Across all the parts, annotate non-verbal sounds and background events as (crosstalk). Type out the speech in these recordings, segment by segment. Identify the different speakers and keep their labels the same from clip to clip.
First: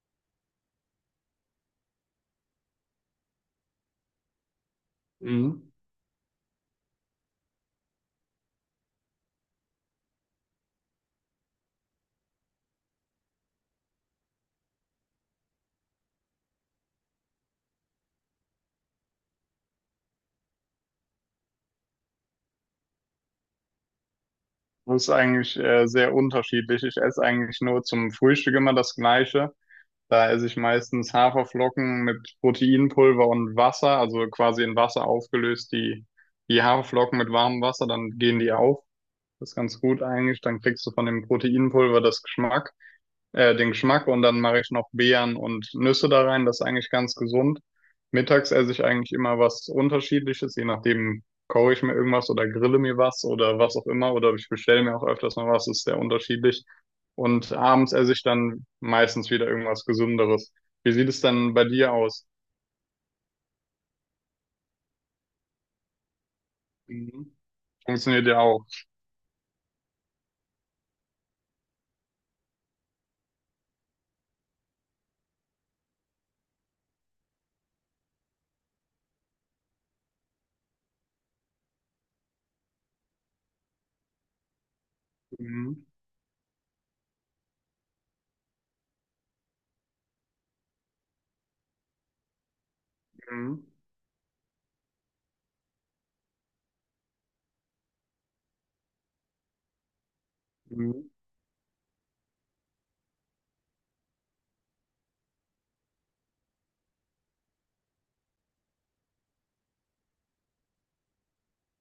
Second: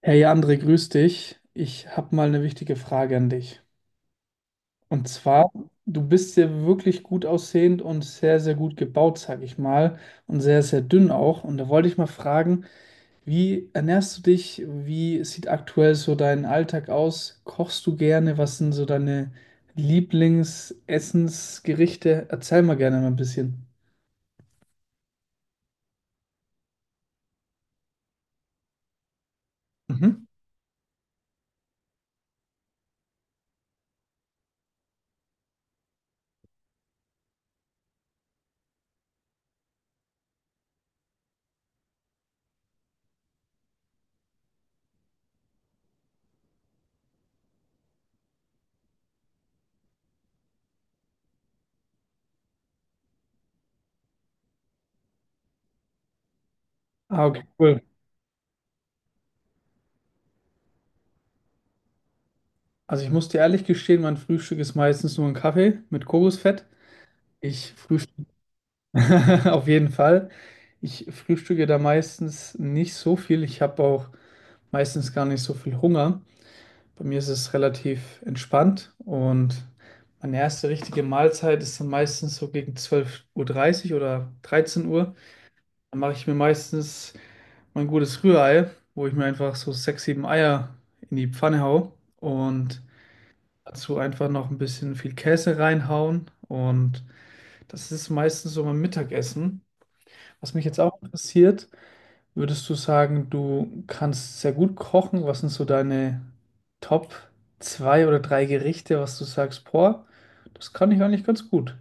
Speaker 1: Hey André, grüß dich. Ich habe mal eine wichtige Frage an dich. Und zwar,
Speaker 2: Mhm.
Speaker 1: du bist ja wirklich gut aussehend und sehr, sehr gut gebaut, sag ich mal, und sehr, sehr dünn auch. Und da wollte ich mal fragen, wie ernährst du dich? Wie sieht aktuell so dein Alltag aus? Kochst du gerne? Was sind so deine Lieblingsessensgerichte? Erzähl mal gerne mal ein bisschen.
Speaker 2: Das ist eigentlich sehr unterschiedlich. Ich esse eigentlich nur zum Frühstück immer das Gleiche.
Speaker 1: Mhm.
Speaker 2: Da esse ich meistens Haferflocken mit Proteinpulver und Wasser, also quasi in Wasser aufgelöst, die Haferflocken mit warmem Wasser, dann gehen die auf. Das ist ganz gut eigentlich. Dann kriegst du von dem Proteinpulver das Geschmack. Den Geschmack und dann mache ich noch Beeren und Nüsse da rein. Das ist eigentlich ganz gesund. Mittags esse ich eigentlich immer was Unterschiedliches, je nachdem koche ich mir irgendwas oder grille mir was oder was auch immer oder ich bestelle mir auch öfters mal was, ist sehr unterschiedlich.
Speaker 1: Ah, okay,
Speaker 2: Und
Speaker 1: cool.
Speaker 2: abends esse ich dann meistens wieder irgendwas Gesünderes. Wie sieht es dann bei dir aus?
Speaker 1: Also ich muss dir ehrlich gestehen, mein Frühstück ist meistens nur ein Kaffee mit Kokosfett.
Speaker 2: Mhm.
Speaker 1: Ich frühstücke
Speaker 2: Funktioniert ja auch.
Speaker 1: (laughs) auf jeden Fall. Ich frühstücke da meistens nicht so viel. Ich habe auch meistens gar nicht so viel Hunger. Bei mir ist es relativ entspannt und meine erste richtige Mahlzeit ist dann meistens so gegen 12:30 Uhr oder 13 Uhr.
Speaker 2: Mhm.
Speaker 1: Dann mache ich mir meistens mein gutes Rührei, wo ich mir einfach so sechs, sieben Eier in die Pfanne hau und
Speaker 2: Mhm.
Speaker 1: dazu einfach noch ein bisschen viel Käse reinhauen. Und das ist meistens so mein Mittagessen. Was mich jetzt auch
Speaker 2: Mhm.
Speaker 1: interessiert, würdest du sagen, du kannst sehr gut kochen? Was sind so deine Top zwei oder drei Gerichte, was du sagst, boah, das kann ich eigentlich ganz gut.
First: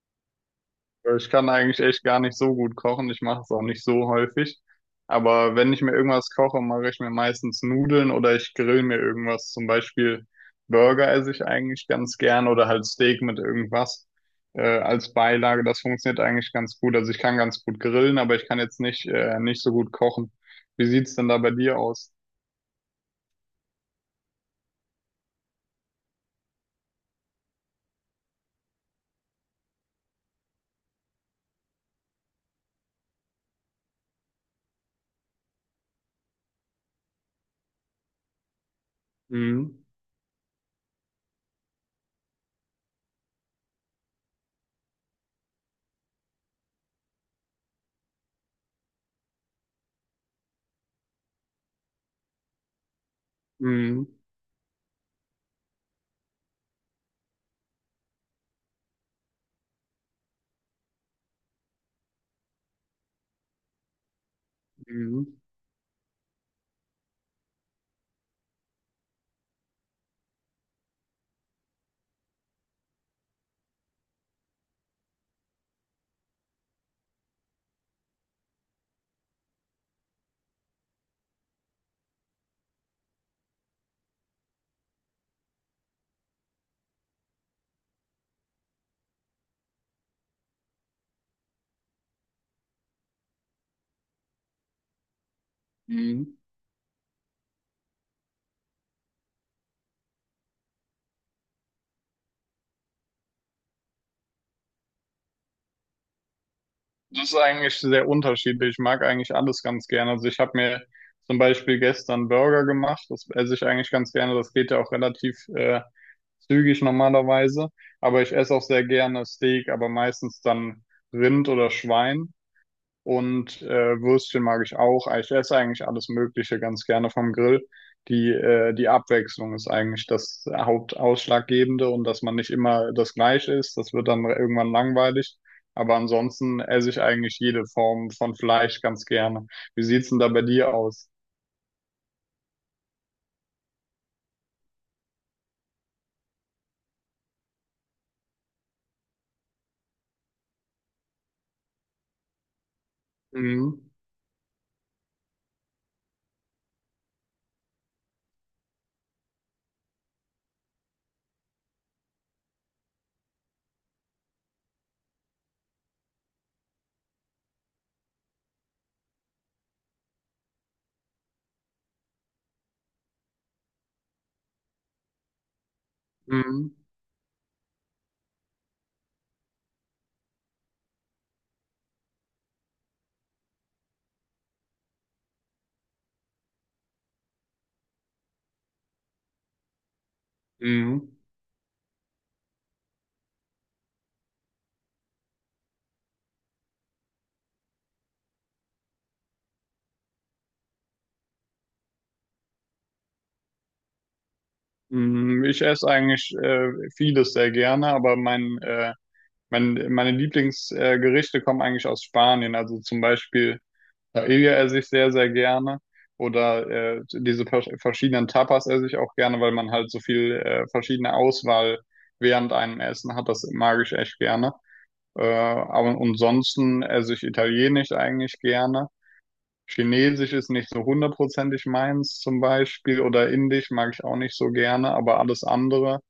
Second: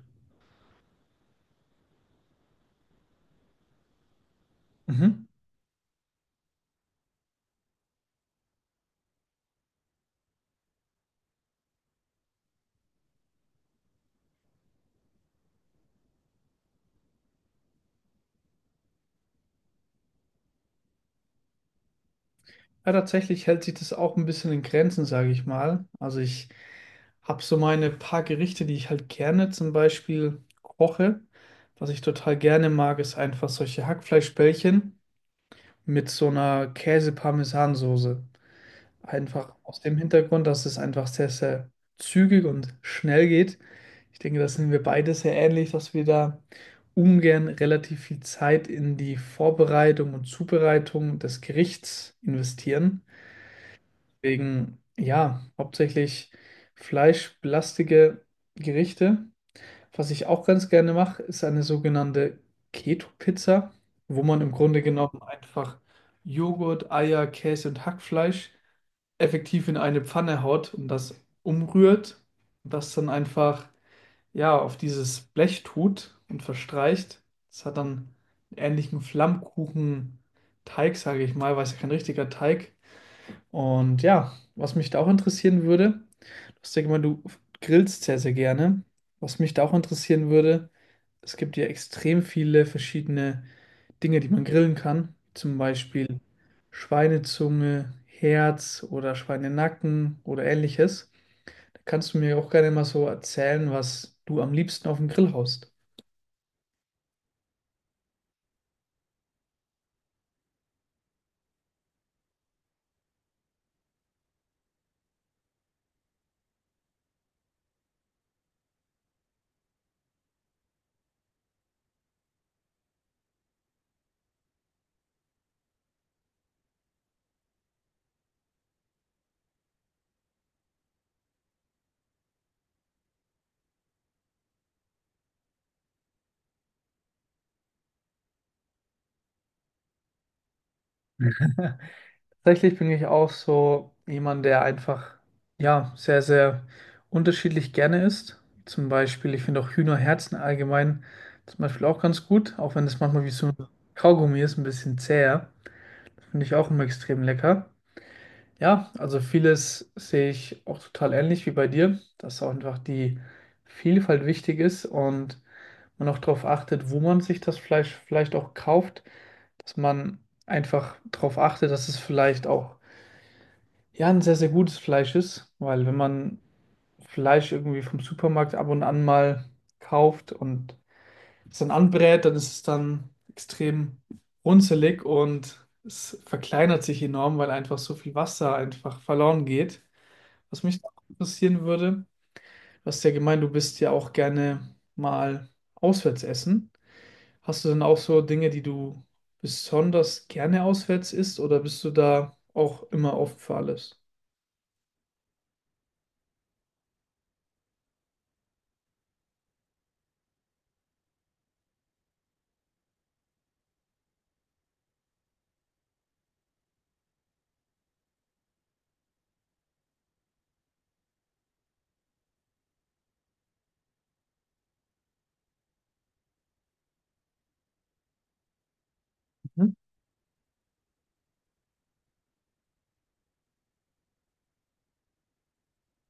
Speaker 2: Ich kann eigentlich echt gar nicht so gut kochen. Ich mache es auch nicht so häufig.
Speaker 1: Mhm.
Speaker 2: Aber wenn ich mir irgendwas koche, mache ich mir meistens Nudeln oder ich grill mir irgendwas. Zum Beispiel Burger esse ich eigentlich ganz gern oder halt Steak mit irgendwas als Beilage. Das funktioniert eigentlich ganz gut. Also ich kann ganz gut grillen, aber ich kann jetzt nicht, nicht so gut kochen. Wie sieht's denn da bei dir aus?
Speaker 1: Ja, tatsächlich hält sich das auch ein bisschen in Grenzen, sage ich mal. Also ich habe so meine paar Gerichte, die ich halt gerne zum Beispiel koche. Was ich total gerne mag, ist einfach solche Hackfleischbällchen mit so einer Käse-Parmesan-Soße. Einfach aus
Speaker 2: Mhm.
Speaker 1: dem Hintergrund, dass es einfach sehr, sehr zügig und schnell geht. Ich denke, das sind wir beide sehr ähnlich, dass wir da ungern relativ viel Zeit in die Vorbereitung und Zubereitung des Gerichts investieren.
Speaker 2: Mhm.
Speaker 1: Deswegen, ja, hauptsächlich fleischbelastige Gerichte. Was ich auch ganz gerne mache, ist eine sogenannte Keto-Pizza, wo man im Grunde genommen
Speaker 2: Mhm.
Speaker 1: einfach Joghurt, Eier, Käse und Hackfleisch effektiv in eine Pfanne haut und das umrührt und das dann einfach ja auf dieses Blech tut und verstreicht. Das hat dann einen ähnlichen Flammkuchenteig, sage ich mal, weil es ja kein richtiger Teig. Und ja, was mich da auch interessieren würde, du hast ja gemeint, du grillst sehr, sehr gerne. Was mich da auch interessieren würde, es gibt ja extrem viele verschiedene Dinge, die man grillen kann, zum Beispiel
Speaker 2: Mhm.
Speaker 1: Schweinezunge, Herz oder Schweinenacken oder ähnliches. Da kannst du mir auch gerne mal so erzählen, was du am liebsten auf dem Grill haust.
Speaker 2: Das ist eigentlich sehr unterschiedlich. Ich mag eigentlich alles ganz gerne. Also ich habe mir zum Beispiel gestern Burger gemacht. Das esse ich eigentlich ganz gerne. Das geht ja auch relativ zügig normalerweise. Aber ich esse auch sehr gerne Steak, aber meistens dann Rind oder Schwein. Und Würstchen mag ich auch. Ich esse eigentlich alles Mögliche ganz gerne vom Grill. Die Abwechslung ist eigentlich das Hauptausschlaggebende und dass man nicht immer das Gleiche isst. Das wird dann irgendwann langweilig. Aber ansonsten esse ich eigentlich jede Form von Fleisch ganz gerne. Wie sieht's denn da bei dir aus?
Speaker 1: Tatsächlich bin ich auch so jemand, der einfach, ja, sehr, sehr unterschiedlich gerne isst. Zum Beispiel, ich finde auch Hühnerherzen allgemein zum Beispiel auch ganz gut, auch wenn es manchmal wie so ein
Speaker 2: Mhm.
Speaker 1: Kaugummi ist, ein bisschen zäher. Finde ich auch immer extrem lecker. Ja, also vieles sehe ich auch total ähnlich wie bei dir, dass auch einfach die Vielfalt wichtig ist und man auch darauf achtet, wo man sich das Fleisch vielleicht auch kauft, dass man einfach darauf achtet, dass es vielleicht auch ja ein sehr, sehr gutes Fleisch ist, weil wenn man
Speaker 2: Mhm.
Speaker 1: Fleisch irgendwie vom Supermarkt ab und an mal kauft und es dann anbrät, dann ist es dann extrem runzelig und es verkleinert sich enorm, weil einfach so viel Wasser einfach verloren geht. Was mich noch
Speaker 2: Mhm.
Speaker 1: interessieren würde, du hast ja gemeint, du bist ja auch gerne mal auswärts essen. Hast du denn auch so Dinge, die du besonders gerne auswärts isst oder bist du da auch immer offen für alles?
Speaker 2: Mhm. Ich esse eigentlich vieles sehr gerne, aber meine Lieblingsgerichte Gerichte kommen eigentlich aus Spanien. Also zum Beispiel Paella esse ich sehr, sehr gerne. Oder diese verschiedenen Tapas esse ich auch gerne, weil man halt so viel verschiedene Auswahl während einem Essen hat. Das mag ich echt gerne. Aber ansonsten esse ich Italienisch eigentlich gerne.
Speaker 1: Mhm.
Speaker 2: Chinesisch ist nicht so hundertprozentig meins zum Beispiel. Oder Indisch mag ich auch nicht so gerne. Aber alles andere,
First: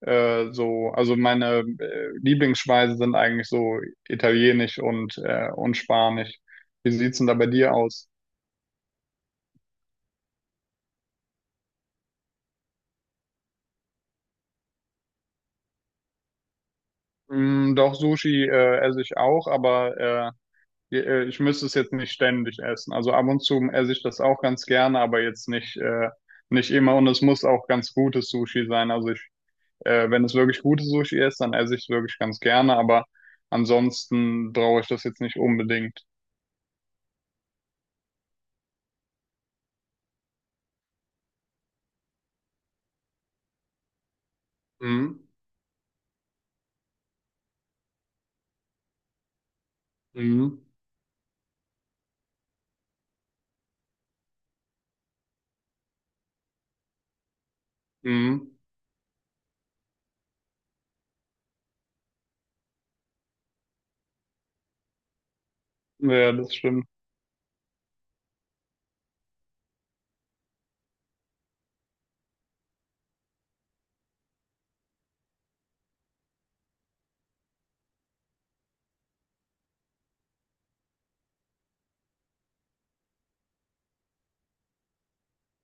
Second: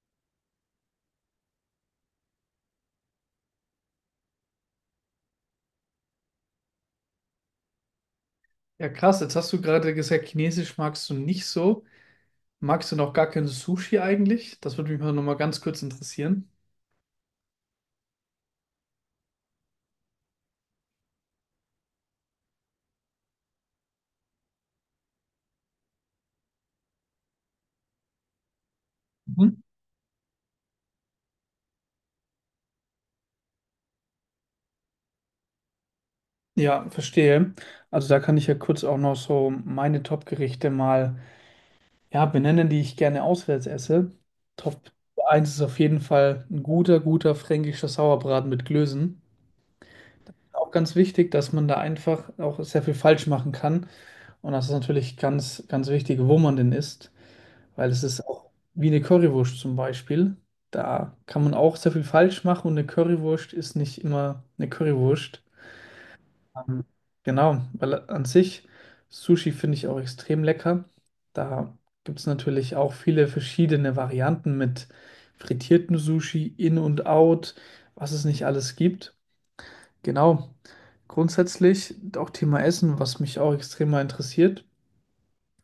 Speaker 2: also meine Lieblingsspeisen sind eigentlich so Italienisch und und Spanisch. Wie sieht's denn da bei dir aus?
Speaker 1: Ja, krass, jetzt hast du gerade gesagt, Chinesisch magst du nicht so. Magst du noch gar kein Sushi eigentlich? Das würde mich mal nochmal ganz kurz interessieren.
Speaker 2: Mm, doch, Sushi esse ich auch, aber ich müsste es jetzt nicht ständig essen. Also ab und zu esse ich das auch ganz gerne, aber jetzt nicht, nicht immer. Und es muss auch ganz gutes Sushi sein.
Speaker 1: Mhm.
Speaker 2: Wenn es wirklich gutes Sushi ist, dann esse ich es wirklich ganz gerne, aber ansonsten brauche ich das jetzt nicht unbedingt.
Speaker 1: Ja, verstehe. Also da kann ich ja kurz auch noch so meine Top-Gerichte mal ja, benennen, die ich gerne auswärts esse. Top
Speaker 2: Mhm.
Speaker 1: eins ist auf jeden Fall ein guter, guter fränkischer Sauerbraten mit Klößen.
Speaker 2: Mhm.
Speaker 1: Auch ganz wichtig, dass man da einfach auch sehr viel falsch machen kann. Und das ist natürlich ganz, ganz wichtig, wo man denn isst, weil es ist auch
Speaker 2: Mhm.
Speaker 1: wie eine Currywurst zum Beispiel. Da kann man auch sehr viel falsch machen und eine Currywurst ist nicht immer eine Currywurst.
Speaker 2: Ja, das
Speaker 1: Ähm,
Speaker 2: stimmt.
Speaker 1: Genau, weil an sich Sushi finde ich auch extrem lecker. Da gibt es natürlich auch viele verschiedene Varianten mit frittiertem Sushi, In und Out, was es nicht alles gibt. Genau, grundsätzlich auch Thema Essen, was mich auch extrem mal interessiert.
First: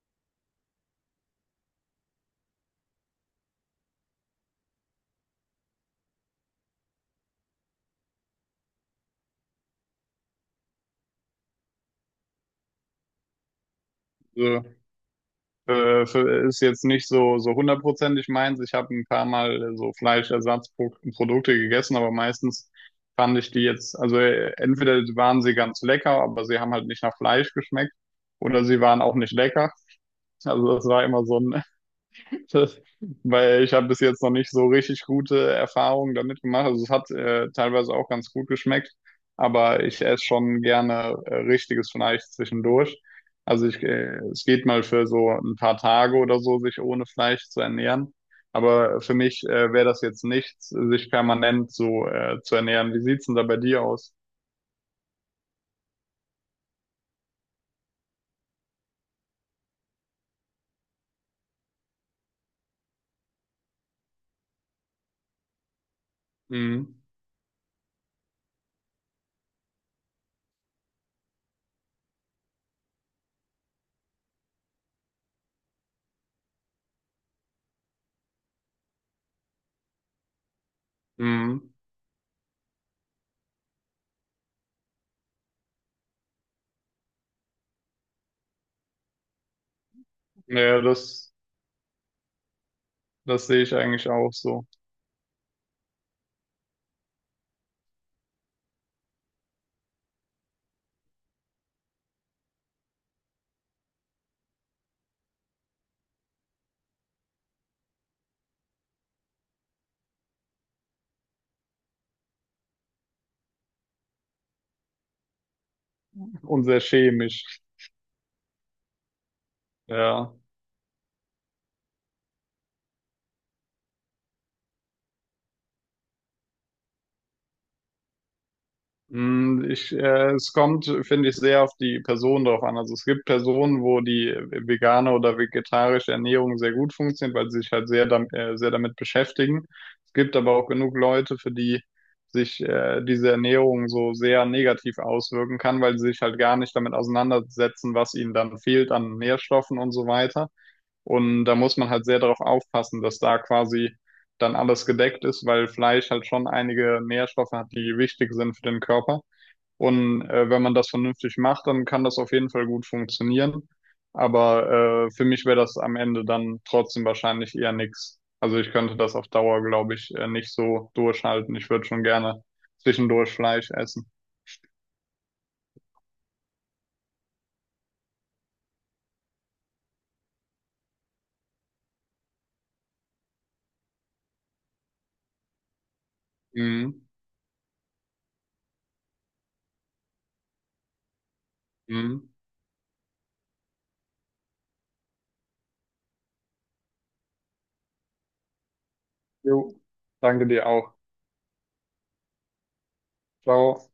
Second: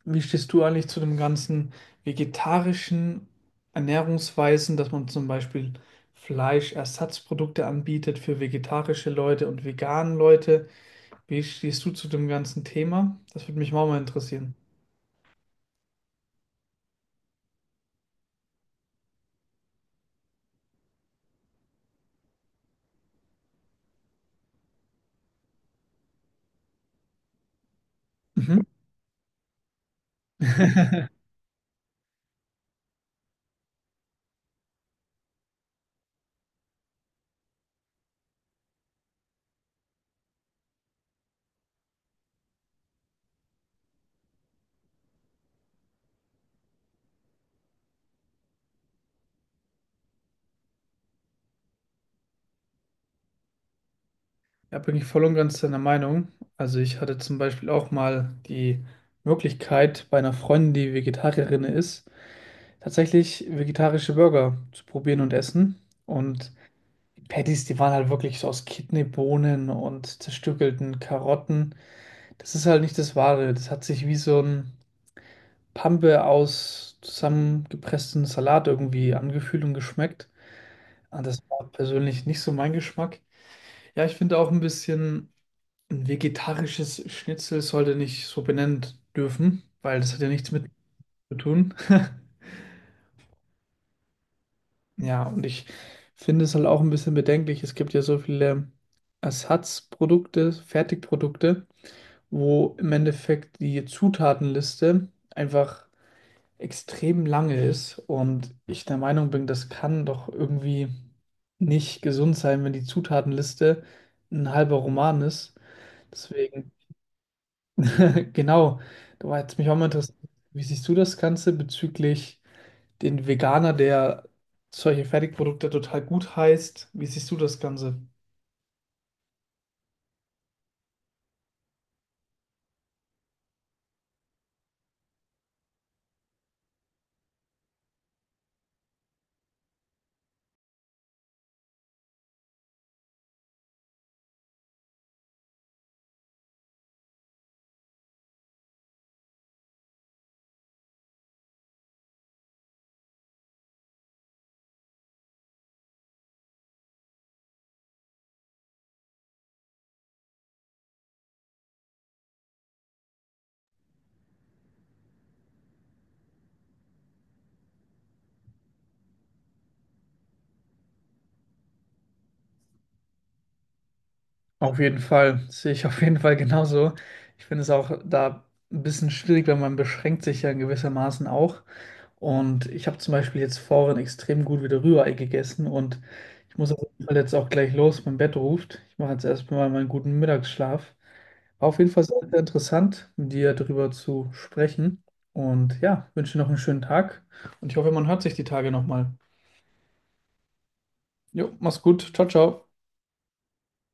Speaker 1: Wie stehst du eigentlich zu dem ganzen vegetarischen Ernährungsweisen, dass man zum Beispiel Fleischersatzprodukte anbietet für vegetarische Leute und veganen Leute? Wie stehst du zu dem ganzen Thema? Das würde mich auch mal interessieren.
Speaker 2: Ja. Ist jetzt nicht so, so hundertprozentig meins. Ich habe ein paar Mal so Fleischersatzprodukte gegessen, aber meistens fand ich die jetzt, also entweder waren sie ganz lecker, aber sie haben halt nicht nach Fleisch geschmeckt
Speaker 1: Mhm.
Speaker 2: oder sie waren auch nicht lecker. Also das war immer
Speaker 1: (laughs)
Speaker 2: so ein (laughs) Weil ich habe bis jetzt noch nicht so richtig gute Erfahrungen damit gemacht. Also es hat teilweise auch ganz gut geschmeckt, aber ich esse schon gerne richtiges Fleisch zwischendurch. Es geht mal für so ein paar Tage oder so, sich ohne Fleisch zu ernähren. Aber für mich wäre das jetzt nichts, sich permanent so zu ernähren. Wie sieht's denn da bei dir aus?
Speaker 1: Da bin ich voll und ganz deiner Meinung. Also ich hatte zum Beispiel auch mal die Möglichkeit, bei einer Freundin, die Vegetarierin ist, tatsächlich vegetarische Burger zu probieren und essen. Und
Speaker 2: Mhm.
Speaker 1: die Patties, die waren halt wirklich so aus Kidneybohnen und zerstückelten Karotten. Das ist halt nicht das Wahre. Das hat sich wie so ein Pampe aus zusammengepresstem Salat irgendwie angefühlt und geschmeckt. Ah, das
Speaker 2: Mhm.
Speaker 1: war persönlich nicht so mein Geschmack. Ja, ich finde auch ein bisschen, ein vegetarisches Schnitzel sollte nicht so benannt dürfen, weil das hat ja nichts mit
Speaker 2: Ja,
Speaker 1: zu tun. (laughs)
Speaker 2: das sehe ich eigentlich auch so.
Speaker 1: Ja, und ich finde es halt auch ein bisschen bedenklich. Es gibt ja so viele Ersatzprodukte, Fertigprodukte, wo im Endeffekt die Zutatenliste einfach extrem lange ist und ich der Meinung bin, das kann doch irgendwie nicht gesund sein, wenn die Zutatenliste ein halber Roman ist.
Speaker 2: Und
Speaker 1: Deswegen,
Speaker 2: sehr chemisch.
Speaker 1: (laughs) genau, da war jetzt mich auch mal interessiert,
Speaker 2: Ja.
Speaker 1: wie siehst du das Ganze bezüglich den Veganer, der solche Fertigprodukte total gut heißt? Wie siehst du das Ganze?
Speaker 2: Mm, ich, es kommt, finde ich, sehr auf die Person drauf an. Also es gibt Personen, wo die vegane oder vegetarische Ernährung sehr gut funktioniert, weil sie sich halt sehr damit beschäftigen. Es gibt aber auch genug Leute, für die sich diese Ernährung so sehr negativ auswirken kann, weil sie sich halt gar nicht damit auseinandersetzen, was ihnen dann fehlt an Nährstoffen und so weiter. Und da muss man halt sehr darauf aufpassen, dass da quasi dann alles gedeckt ist, weil Fleisch halt schon einige Nährstoffe hat, die wichtig sind für den Körper. Und wenn man das vernünftig macht, dann kann das auf jeden Fall gut funktionieren. Aber für mich wäre das am Ende dann trotzdem wahrscheinlich eher nix. Also ich könnte das auf Dauer, glaube ich, nicht so durchhalten. Ich würde schon gerne zwischendurch Fleisch essen.
Speaker 1: Auf jeden Fall, sehe ich auf jeden Fall genauso. Ich finde es auch da ein bisschen schwierig, weil man beschränkt sich ja in gewissermaßen auch. Und ich habe zum Beispiel jetzt vorhin extrem gut wieder Rührei gegessen und ich muss auf jeden
Speaker 2: Mhm.
Speaker 1: Fall jetzt auch gleich los, mein Bett ruft. Ich mache jetzt erstmal meinen guten Mittagsschlaf. War auf jeden Fall sehr,
Speaker 2: Mhm.
Speaker 1: sehr interessant, mit dir darüber zu sprechen. Und ja, wünsche dir noch einen schönen Tag und ich hoffe, man hört sich die Tage nochmal.
Speaker 2: Jo. Danke dir auch.
Speaker 1: Jo, mach's gut. Ciao, ciao.
Speaker 2: Ciao.